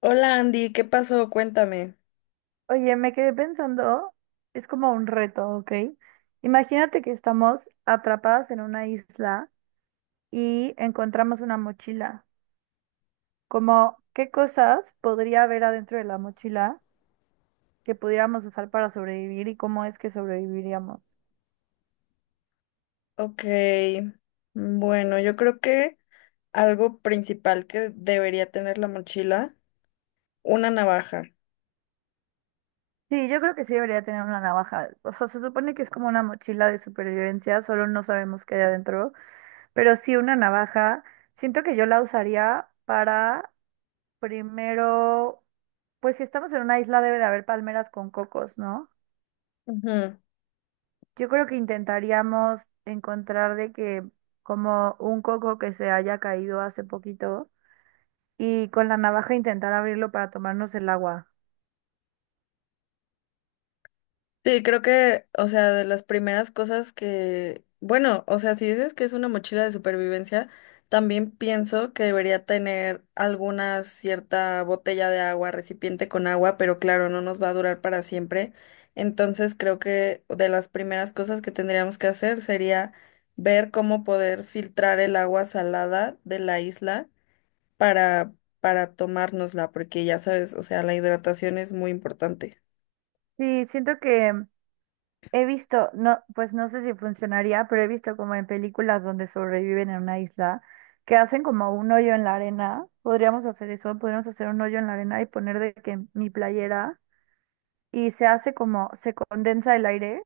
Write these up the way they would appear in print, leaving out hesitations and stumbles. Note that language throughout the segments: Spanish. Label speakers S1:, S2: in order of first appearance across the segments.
S1: Hola Andy, ¿qué pasó? Cuéntame.
S2: Oye, me quedé pensando, es como un reto, ¿ok? Imagínate que estamos atrapadas en una isla y encontramos una mochila. Como, ¿qué cosas podría haber adentro de la mochila que pudiéramos usar para sobrevivir y cómo es que sobreviviríamos?
S1: Ok, bueno, yo creo que algo principal que debería tener la mochila, una navaja.
S2: Sí, yo creo que sí debería tener una navaja. O sea, se supone que es como una mochila de supervivencia, solo no sabemos qué hay adentro, pero sí una navaja. Siento que yo la usaría para primero, pues si estamos en una isla debe de haber palmeras con cocos, ¿no?
S1: Ujú.
S2: Yo creo que intentaríamos encontrar de que como un coco que se haya caído hace poquito y con la navaja intentar abrirlo para tomarnos el agua.
S1: Sí, creo que, o sea, de las primeras cosas que, bueno, o sea, si dices que es una mochila de supervivencia, también pienso que debería tener alguna cierta botella de agua, recipiente con agua, pero claro, no nos va a durar para siempre. Entonces, creo que de las primeras cosas que tendríamos que hacer sería ver cómo poder filtrar el agua salada de la isla para para tomárnosla, porque ya sabes, o sea, la hidratación es muy importante.
S2: Sí, siento que he visto, no, pues no sé si funcionaría, pero he visto como en películas donde sobreviven en una isla que hacen como un hoyo en la arena. Podríamos hacer eso, podríamos hacer un hoyo en la arena y poner de que mi playera. Y se hace como, se condensa el aire,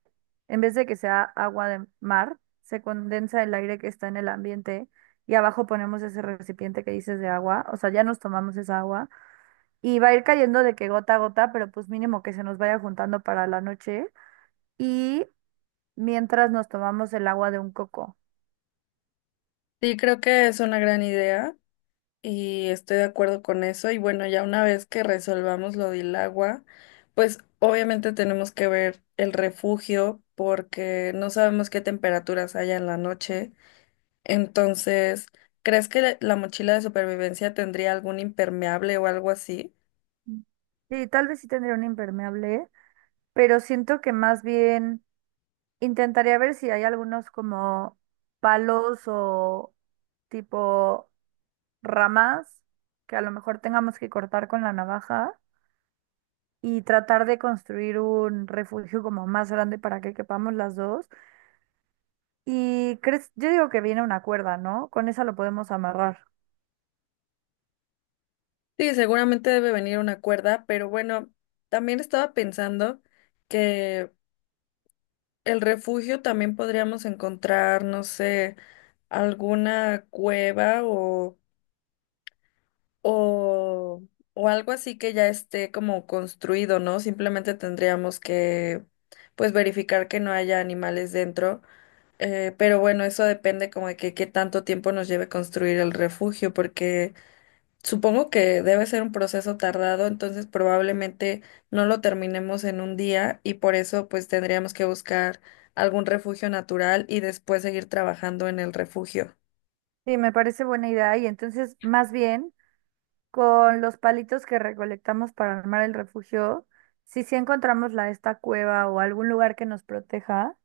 S2: en vez de que sea agua de mar, se condensa el aire que está en el ambiente y abajo ponemos ese recipiente que dices de agua, o sea, ya nos tomamos esa agua y va a ir cayendo de que gota a gota, pero pues mínimo que se nos vaya juntando para la noche y mientras nos tomamos el agua de un coco.
S1: Sí, creo que es una gran idea. Y estoy de acuerdo con eso. Y bueno, ya una vez que resolvamos lo del agua, pues obviamente tenemos que ver el refugio porque no sabemos qué temperaturas haya en la noche. Entonces, ¿crees que la mochila de supervivencia tendría algún impermeable o algo así?
S2: Sí, tal vez sí tendría un impermeable, pero siento que más bien intentaría ver si hay algunos como palos o tipo ramas que a lo mejor tengamos que cortar con la navaja y tratar de construir un refugio como más grande para que quepamos las dos. Y crees, yo digo que viene una cuerda, ¿no? Con esa lo podemos amarrar.
S1: Sí, seguramente debe venir una cuerda, pero bueno, también estaba pensando que el refugio también podríamos encontrar, no sé, alguna cueva o O, o algo así que ya esté como construido, ¿no? Simplemente tendríamos que, pues, verificar que no haya animales dentro. Pero bueno, eso depende como de que qué tanto tiempo nos lleve construir el refugio, porque supongo que debe ser un proceso tardado, entonces probablemente no lo terminemos en un día y por eso pues tendríamos que buscar algún refugio natural y después seguir trabajando en el refugio.
S2: Sí, me parece buena idea. Y entonces, más bien, con los palitos que recolectamos para armar el refugio, si sí encontramos la esta cueva o algún lugar que nos proteja,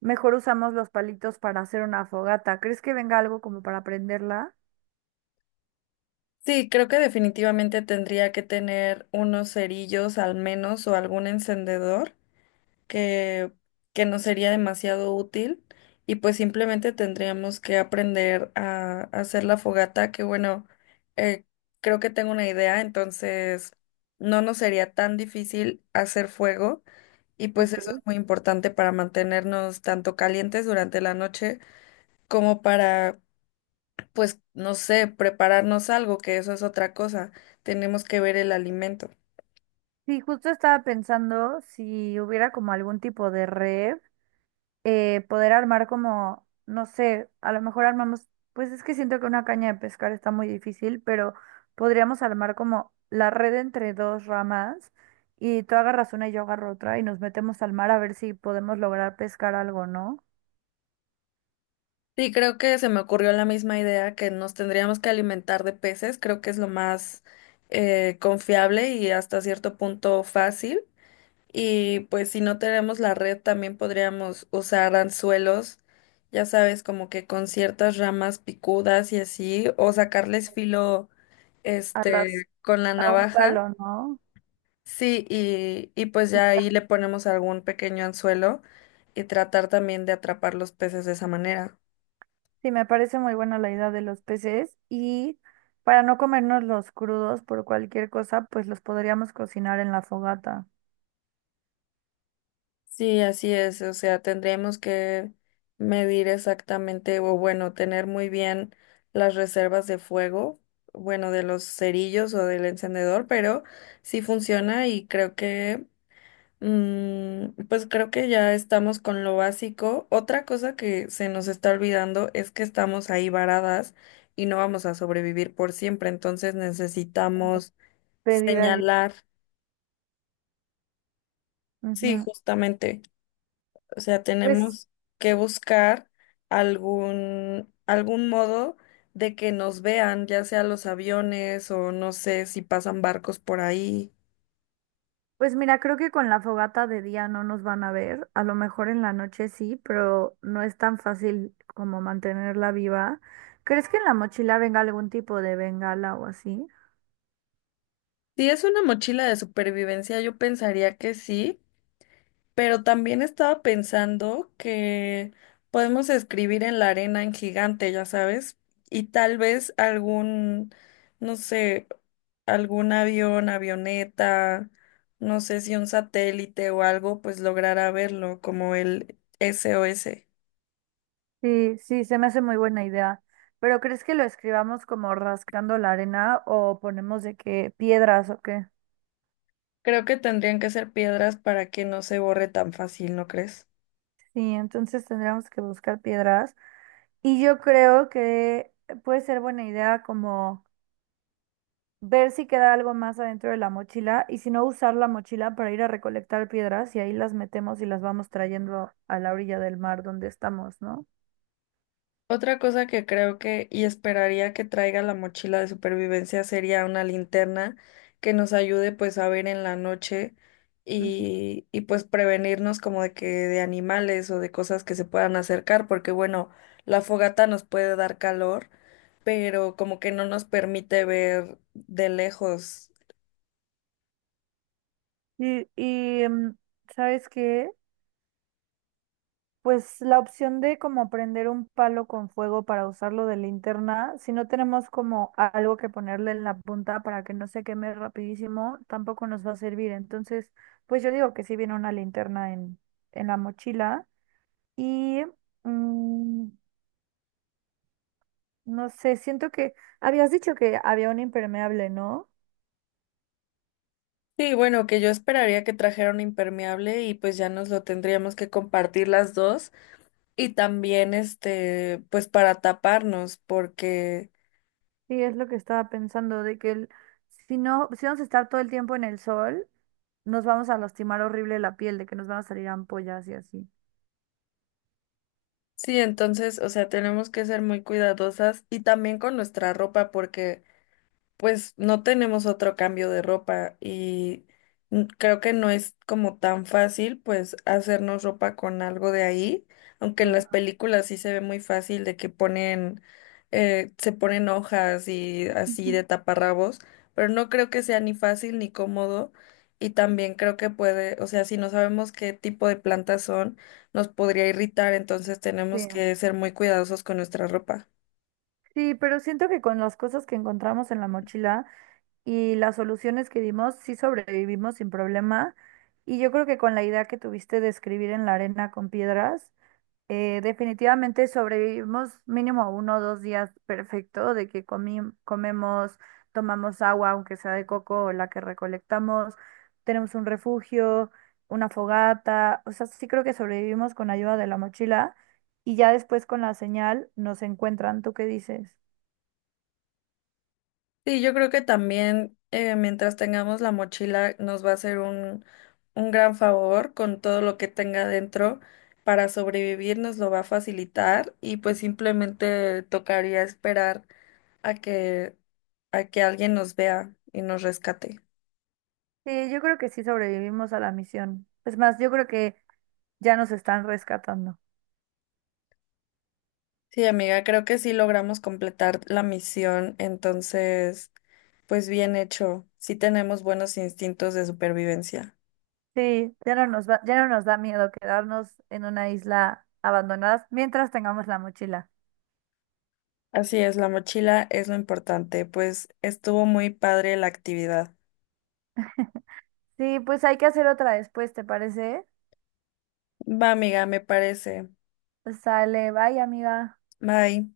S2: mejor usamos los palitos para hacer una fogata. ¿Crees que venga algo como para prenderla?
S1: Sí, creo que definitivamente tendría que tener unos cerillos al menos o algún encendedor que, que no sería demasiado útil y pues simplemente tendríamos que aprender a, hacer la fogata que bueno, eh, creo que tengo una idea, entonces no nos sería tan difícil hacer fuego y pues
S2: Ok.
S1: eso es muy importante para mantenernos tanto calientes durante la noche como para pues, no sé, prepararnos algo, que eso es otra cosa. Tenemos que ver el alimento.
S2: Sí, justo estaba pensando si hubiera como algún tipo de red, poder armar como, no sé, a lo mejor armamos, pues es que siento que una caña de pescar está muy difícil, pero podríamos armar como la red entre dos ramas y tú agarras una y yo agarro otra y nos metemos al mar a ver si podemos lograr pescar algo, ¿no?
S1: Sí, creo que se me ocurrió la misma idea que nos tendríamos que alimentar de peces. Creo que es lo más confiable y hasta cierto punto fácil. Y pues si no tenemos la red, también podríamos usar anzuelos, ya sabes, como que con ciertas ramas picudas y así, o sacarles filo,
S2: A las,
S1: este, con la
S2: a un
S1: navaja.
S2: palo, ¿no?
S1: Sí, y pues ya ahí le ponemos algún pequeño anzuelo y tratar también de atrapar los peces de esa manera.
S2: Sí, me parece muy buena la idea de los peces y para no comernos los crudos por cualquier cosa, pues los podríamos cocinar en la fogata,
S1: Sí, así es. O sea, tendríamos que medir exactamente, o bueno, tener muy bien las reservas de fuego, bueno, de los cerillos o del encendedor, pero sí funciona y creo que pues creo que ya estamos con lo básico. Otra cosa que se nos está olvidando es que estamos ahí varadas y no vamos a sobrevivir por siempre, entonces necesitamos
S2: pedir ayuda.
S1: señalar, sí,
S2: Ujú.
S1: justamente, o sea,
S2: Pues,
S1: tenemos que buscar algún modo de que nos vean, ya sea los aviones o no sé si pasan barcos por ahí.
S2: pues mira, creo que con la fogata de día no nos van a ver, a lo mejor en la noche sí, pero no es tan fácil como mantenerla viva. ¿Crees que en la mochila venga algún tipo de bengala o así?
S1: Si es una mochila de supervivencia, yo pensaría que sí. Pero también estaba pensando que podemos escribir en la arena en gigante, ya sabes, y tal vez algún, no sé, algún avión, avioneta, no sé si un satélite o algo, pues logrará verlo, como el SOS.
S2: Sí, sí, se me hace muy buena idea. Pero ¿crees que lo escribamos como rascando la arena o ponemos de qué piedras o qué?
S1: Creo que tendrían que ser piedras para que no se borre tan fácil, ¿no crees?
S2: Sí, entonces tendríamos que buscar piedras. Y yo creo que puede ser buena idea como ver si queda algo más adentro de la mochila y si no usar la mochila para ir a recolectar piedras y ahí las metemos y las vamos trayendo a la orilla del mar donde estamos, ¿no?
S1: Otra cosa que creo que y esperaría que traiga la mochila de supervivencia sería una linterna que nos ayude pues a ver en la noche
S2: Ujú.
S1: y pues prevenirnos como de que de animales o de cosas que se puedan acercar, porque bueno, la fogata nos puede dar calor, pero como que no nos permite ver de lejos.
S2: Y, ¿sabes qué? Pues la opción de como prender un palo con fuego para usarlo de linterna, si no tenemos como algo que ponerle en la punta para que no se queme rapidísimo, tampoco nos va a servir. Entonces, pues yo digo que sí viene una linterna en la mochila y mm, no sé, siento que habías dicho que había un impermeable, ¿no?
S1: Sí, bueno, que yo esperaría que trajera un impermeable y pues ya nos lo tendríamos que compartir las dos. Y también, este, pues para taparnos, porque
S2: Sí, es lo que estaba pensando, de que el- si no, si vamos a estar todo el tiempo en el sol, nos vamos a lastimar horrible la piel, de que nos van a salir ampollas y así.
S1: sí, entonces, o sea, tenemos que ser muy cuidadosas y también con nuestra ropa, porque pues no tenemos otro cambio de ropa y creo que no es como tan fácil pues hacernos ropa con algo de ahí, aunque en las películas sí se ve muy fácil de que ponen, se ponen hojas y así
S2: Ujú.
S1: de taparrabos, pero no creo que sea ni fácil ni cómodo y también creo que puede, o sea, si no sabemos qué tipo de plantas son, nos podría irritar, entonces
S2: Sí.
S1: tenemos que ser muy cuidadosos con nuestra ropa.
S2: Sí, pero siento que con las cosas que encontramos en la mochila y las soluciones que dimos, sí sobrevivimos sin problema. Y yo creo que con la idea que tuviste de escribir en la arena con piedras, definitivamente sobrevivimos mínimo uno o dos días perfecto de que comemos, tomamos agua, aunque sea de coco o la que recolectamos, tenemos un refugio, una fogata, o sea, sí creo que sobrevivimos con ayuda de la mochila y ya después con la señal nos encuentran. ¿Tú qué dices?
S1: Sí, yo creo que también mientras tengamos la mochila nos va a hacer un gran favor con todo lo que tenga dentro para sobrevivir, nos lo va a facilitar y pues simplemente tocaría esperar a que, a que alguien nos vea y nos rescate.
S2: Sí, yo creo que sí sobrevivimos a la misión. Es más, yo creo que ya nos están rescatando.
S1: Sí, amiga, creo que sí logramos completar la misión, entonces, pues bien hecho, sí tenemos buenos instintos de supervivencia.
S2: Sí, ya no nos va, ya no nos da miedo quedarnos en una isla abandonada mientras tengamos la mochila.
S1: Así es, la mochila es lo importante, pues estuvo muy padre la actividad.
S2: Sí, pues hay que hacer otra después, ¿te parece?
S1: Va, amiga, me parece.
S2: Pues sale, bye, amiga.
S1: Bye.